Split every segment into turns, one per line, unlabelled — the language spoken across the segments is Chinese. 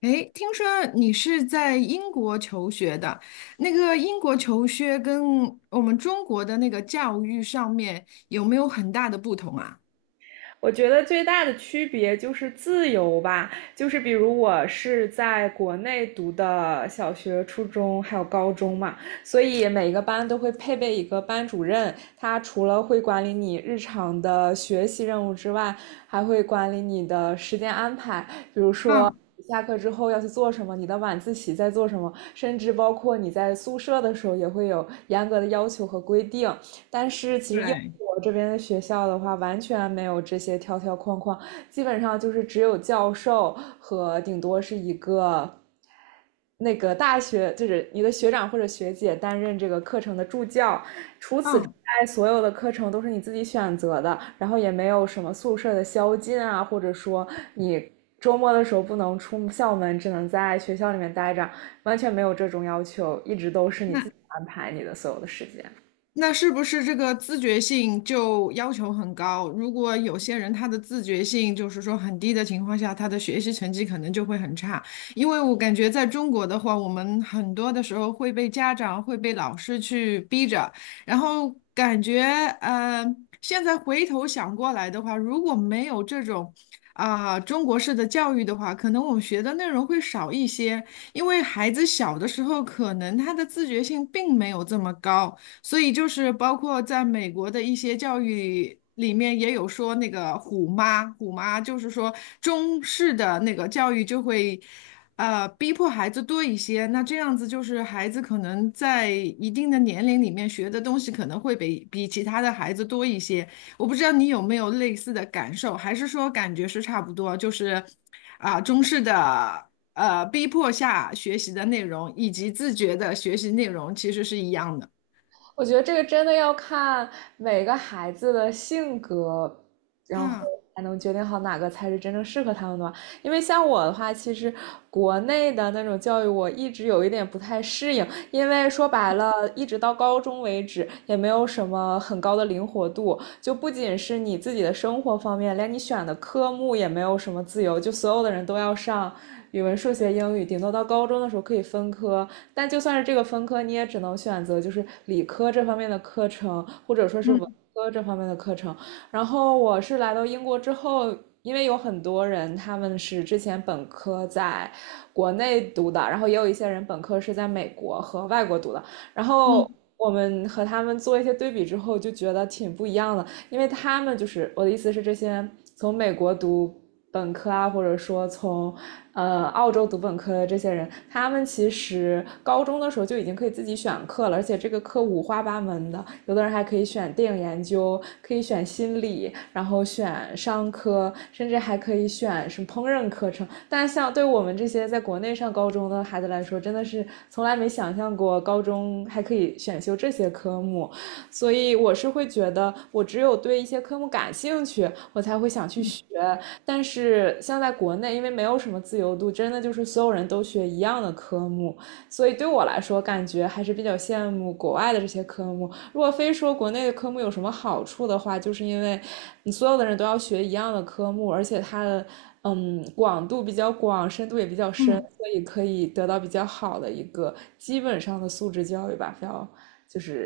诶，听说你是在英国求学的，那个英国求学跟我们中国的那个教育上面有没有很大的不同啊？
我觉得最大的区别就是自由吧，就是比如我是在国内读的小学、初中还有高中嘛，所以每个班都会配备一个班主任，他除了会管理你日常的学习任务之外，还会管理你的时间安排，比如说，
嗯，
下课之后要去做什么，你的晚自习在做什么，甚至包括你在宿舍的时候也会有严格的要求和规定。但是其实英
对，
国这边的学校的话，完全没有这些条条框框，基本上就是只有教授和顶多是一个那个大学，就是你的学长或者学姐担任这个课程的助教，除此之
嗯，
外，所有的课程都是你自己选择的，然后也没有什么宿舍的宵禁啊，或者说你。周末的时候不能出校门，只能在学校里面待着，完全没有这种要求，一直都是你
那
自己安排你的所有的时间。
那是不是这个自觉性就要求很高？如果有些人他的自觉性就是说很低的情况下，他的学习成绩可能就会很差。因为我感觉在中国的话，我们很多的时候会被家长、会被老师去逼着，然后感觉呃，现在回头想过来的话，如果没有这种中国式的教育的话，可能我们学的内容会少一些，因为孩子小的时候可能他的自觉性并没有这么高。所以就是包括在美国的一些教育里面也有说那个虎妈，虎妈就是说中式的那个教育就会，逼迫孩子多一些。那这样子就是孩子可能在一定的年龄里面学的东西可能会比其他的孩子多一些。我不知道你有没有类似的感受，还是说感觉是差不多，就是中式的。逼迫下学习的内容以及自觉的学习内容其实是一样的。
我觉得这个真的要看每个孩子的性格，然后
啊。
才能决定好哪个才是真正适合他们的吧。因为像我的话，其实国内的那种教育我一直有一点不太适应，因为说白了，一直到高中为止也没有什么很高的灵活度，就不仅是你自己的生活方面，连你选的科目也没有什么自由，就所有的人都要上语文、数学、英语，顶多到高中的时候可以分科，但就算是这个分科，你也只能选择就是理科这方面的课程，或者说是文
嗯
科这方面的课程。然后我是来到英国之后，因为有很多人他们是之前本科在国内读的，然后也有一些人本科是在美国和外国读的，然后。
嗯
我们和他们做一些对比之后，就觉得挺不一样的，因为他们就是我的意思是，这些从美国读本科啊，或者说从澳洲读本科的这些人，他们其实高中的时候就已经可以自己选课了，而且这个课五花八门的，有的人还可以选电影研究，可以选心理，然后选商科，甚至还可以选什么烹饪课程。但像对我们这些在国内上高中的孩子来说，真的是从来没想象过高中还可以选修这些科目。所以我是会觉得，我只有对一些科目感兴趣，我才会想去学。但是像在国内，因为没有什么自由度，真的就是所有人都学一样的科目，所以对我来说，感觉还是比较羡慕国外的这些科目。如果非说国内的科目有什么好处的话，就是因为你所有的人都要学一样的科目，而且它的。嗯，广度比较广，深度也比较深，
嗯，
所以可以得到比较好的一个基本上的素质教育吧。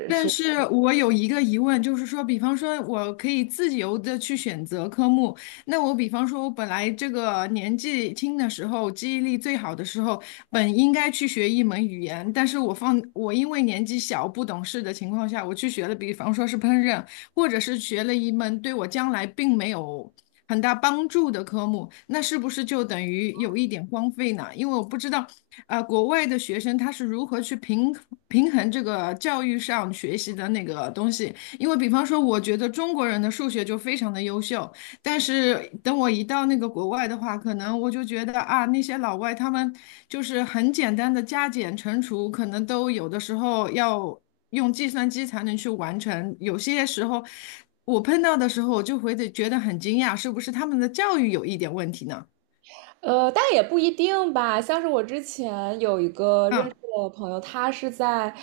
但是我有一个疑问，就是说，比方说，我可以自由的去选择科目。那我比方说，我本来这个年纪轻的时候，记忆力最好的时候，本应该去学一门语言，但是我因为年纪小不懂事的情况下，我去学了，比方说是烹饪。或者是学了一门对我将来并没有很大帮助的科目，那是不是就等于有一点荒废呢？因为我不知道，国外的学生他是如何去平衡这个教育上学习的那个东西。因为比方说，我觉得中国人的数学就非常的优秀，但是等我一到那个国外的话，可能我就觉得那些老外他们就是很简单的加减乘除，可能都有的时候要用计算机才能去完成。有些时候，我碰到的时候，我就会得觉得很惊讶，是不是他们的教育有一点问题呢？
但也不一定吧。像是我之前有一个认
嗯
识的朋友，他是在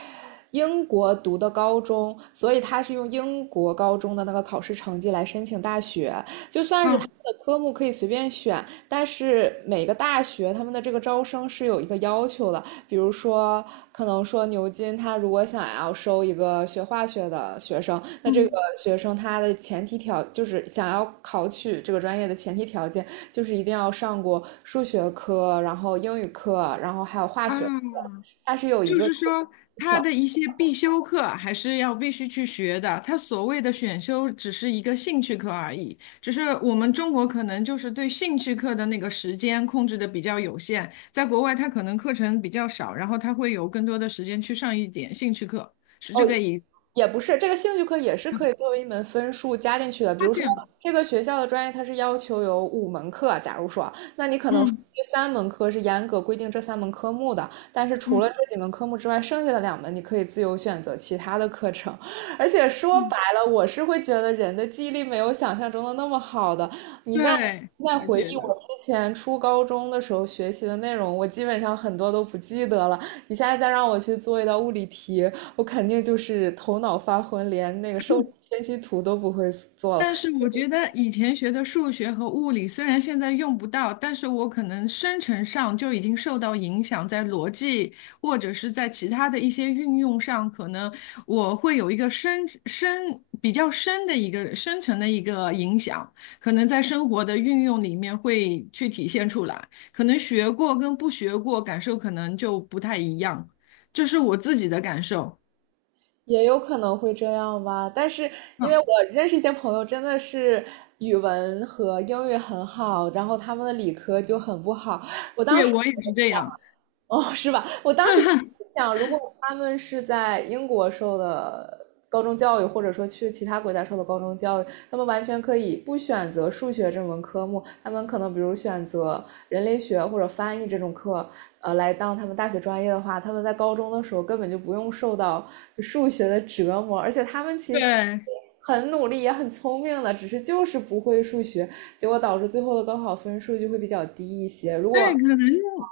英国读的高中，所以他是用英国高中的那个考试成绩来申请大学。就算是他
嗯
的科目可以随便选，但是每个大学他们的这个招生是有一个要求的，比如说，可能说牛津他如果想要收一个学化学的学生，那这个
嗯
学生他的前提条就是想要考取这个专业的前提条件就是一定要上过数学科，然后英语课，然后还有化学课，
啊，
它是有一
就
个
是说他的一些必修课还是要必须去学的，他所谓的选修只是一个兴趣课而已，只是我们中国可能就是对兴趣课的那个时间控制的比较有限，在国外他可能课程比较少，然后他会有更多的时间去上一点兴趣课，是
哦，
这个意
也不是，这个兴趣课也是可以作为一门分数加进去的。比
差
如
距。
说，这个学校的专业它是要求有五门课，假如说，那你可能说
嗯。
这三门课是严格规定这三门科目的，但是除了
嗯
这几门科目之外，剩下的两门你可以自由选择其他的课程。而且说
嗯，
白了，我是会觉得人的记忆力没有想象中的那么好的。你让我
对，
现在
我
回
觉
忆
得，
我之前初高中的时候学习的内容，我基本上很多都不记得了。你现在再让我去做一道物理题，我肯定就是头脑发昏，连那个受力分析图都不会做了，
但是我觉得以前学的数学和物理，虽然现在用不到，但是我可能生成上就已经受到影响，在逻辑或者是在其他的一些运用上，可能我会有一个比较深的一个深层的一个影响，可能在生活的运用里面会去体现出来，可能学过跟不学过感受可能就不太一样，这是我自己的感受。
也有可能会这样吧。但是因为
嗯，
我认识一些朋友，真的是语文和英语很好，然后他们的理科就很不好。我当
对，
时就
我也
在
是这
想，
样。
哦，是吧？我当时 想，如果他们是在英国受的高中教育，或者说去其他国家受的高中教育，他们完全可以不选择数学这门科目，他们可能比如选择人类学或者翻译这种课，来当他们大学专业的话，他们在高中的时候根本就不用受到就数学的折磨，而且他们其实
对，
很努力也很聪明的，只是就是不会数学，结果导致最后的高考分数就会比较低一些。
对，可能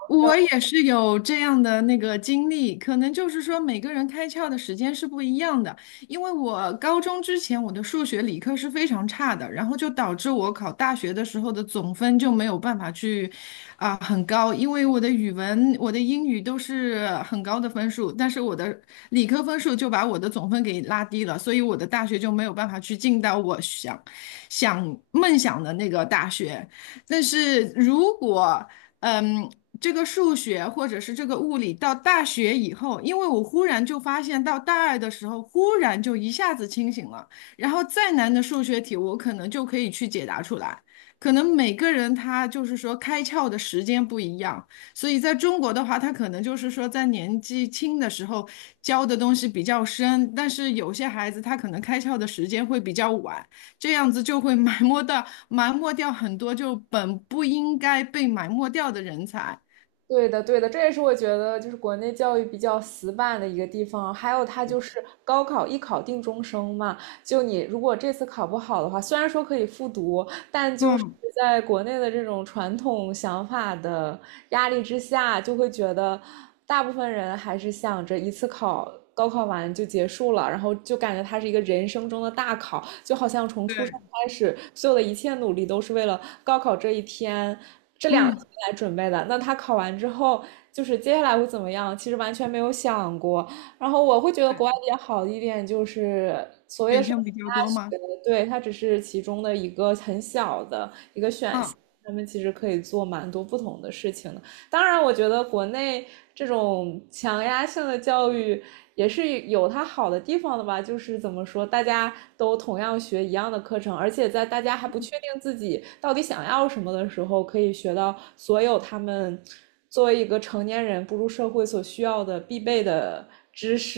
我也是有这样的那个经历，可能就是说每个人开窍的时间是不一样的。因为我高中之前我的数学理科是非常差的，然后就导致我考大学的时候的总分就没有办法去很高，因为我的语文、我的英语都是很高的分数，但是我的理科分数就把我的总分给拉低了，所以我的大学就没有办法去进到想梦想的那个大学。但是如果嗯，这个数学或者是这个物理到大学以后，因为我忽然就发现，到大二的时候，忽然就一下子清醒了。然后再难的数学题，我可能就可以去解答出来。可能每个人他就是说开窍的时间不一样，所以在中国的话，他可能就是说在年纪轻的时候教的东西比较深，但是有些孩子他可能开窍的时间会比较晚。这样子就会埋没掉很多就本不应该被埋没掉的人才。
对的，对的，这也是我觉得就是国内教育比较死板的一个地方。还有它就是高考一考定终生嘛，就你如果这次考不好的话，虽然说可以复读，但就是
嗯，
在国内的这种传统想法的压力之下，就会觉得大部分人还是想着一次考。高考完就结束了，然后就感觉它是一个人生中的大考，就好像从出生
对，
开始，所有的一切努力都是为了高考这一天、这两
嗯，
天来准备的。那他考完之后，就是接下来会怎么样？其实完全没有想过。然后我会觉得国外比较好的一点就是所谓
选
的申
项比
请
较
大
多吗？
学，对，它只是其中的一个很小的一个选
嗯，
项，他们其实可以做蛮多不同的事情的。当然，我觉得国内这种强压性的教育也是有它好的地方的吧，就是怎么说，大家都同样学一样的课程，而且在大家还不确定自己到底想要什么的时候，可以学到所有他们作为一个成年人步入社会所需要的必备的。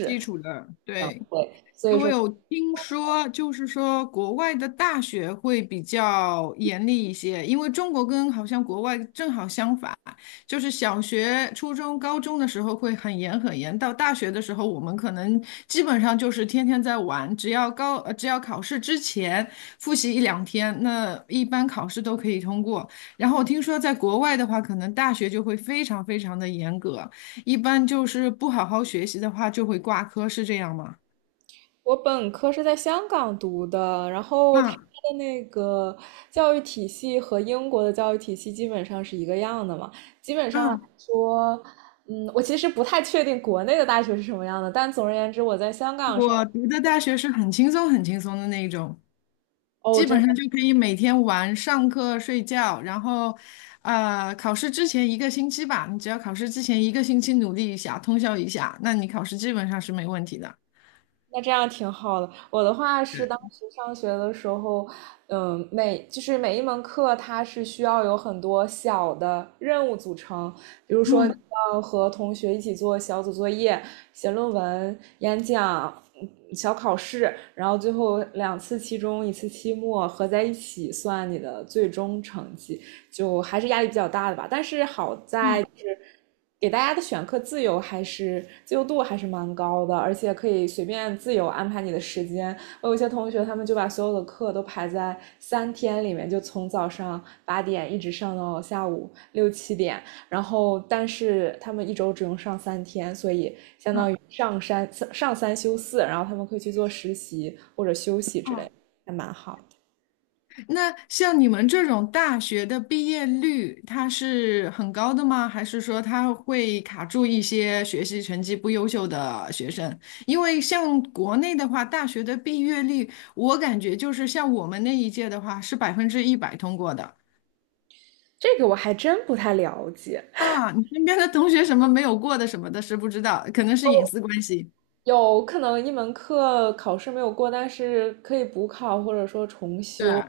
基础的，对。
对，
我有听说，就是说国外的大学会比较严厉一些，因为中国跟好像国外正好相反，就是小学、初中、高中的时候会很严很严，到大学的时候我们可能基本上就是天天在玩，只要考试之前复习一两天，那一般考试都可以通过。然后我听说在国外的话，可能大学就会非常非常的严格，一般就是不好好学习的话就会挂科，是这样吗？
我本科是在香港读的，然后它
啊。
的那个教育体系和英国的教育体系基本上是一个样的嘛。基本上来
嗯，
说，我其实不太确定国内的大学是什么样的，但总而言之，我在香港上，
我读的大学是很轻松、很轻松的那一种，
哦，
基
真
本上就可以每天玩、上课、睡觉，然后，考试之前一个星期吧，你只要考试之前一个星期努力一下、通宵一下，那你考试基本上是没问题的。
那这样挺好的。我的话是当时上学的时候，嗯，每就是每一门课它是需要有很多小的任务组成，比如说
嗯
要和同学一起做小组作业、写论文、演讲、嗯小考试，然后最后两次期中，一次期末合在一起算你的最终成绩。就还是压力比较大的吧。但是好在就是给大家的选课自由还是自由度还是蛮高的，而且可以随便自由安排你的时间。我有一些同学他们就把所有的课都排在三天里面，就从早上八点一直上到下午六七点，然后但是他们一周只用上三天，所以相
嗯，
当于上三上三休四，然后他们可以去做实习或者休息之类
哦，
的还蛮好的。
那像你们这种大学的毕业率，它是很高的吗？还是说它会卡住一些学习成绩不优秀的学生？因为像国内的话，大学的毕业率，我感觉就是像我们那一届的话，是100%通过的
这个我还真不太了解，
啊。你身边的同学什么没有过的什么的，是不知道，可能是隐私关系。
有可能一门课考试没有过，但是可以补考或者说重
对
修，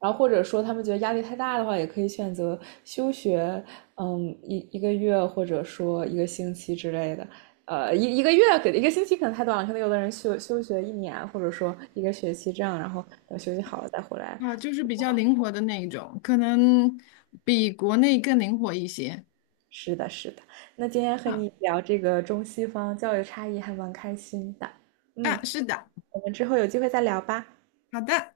然后或者说他们觉得压力太大的话，也可以选择休学，嗯，一个月或者说一个星期之类的。呃，一个月给一个星期可能太短了，可能有的人休学一年，或者说一个学期这样，然后等休息好了再回来。
啊，就是比较灵活的那一种，可能比国内更灵活一些
是的，是的。那今天和
啊。
你聊这个中西方教育差异还蛮开心的，嗯，
啊，是的，
我们之后有机会再聊吧。
好的。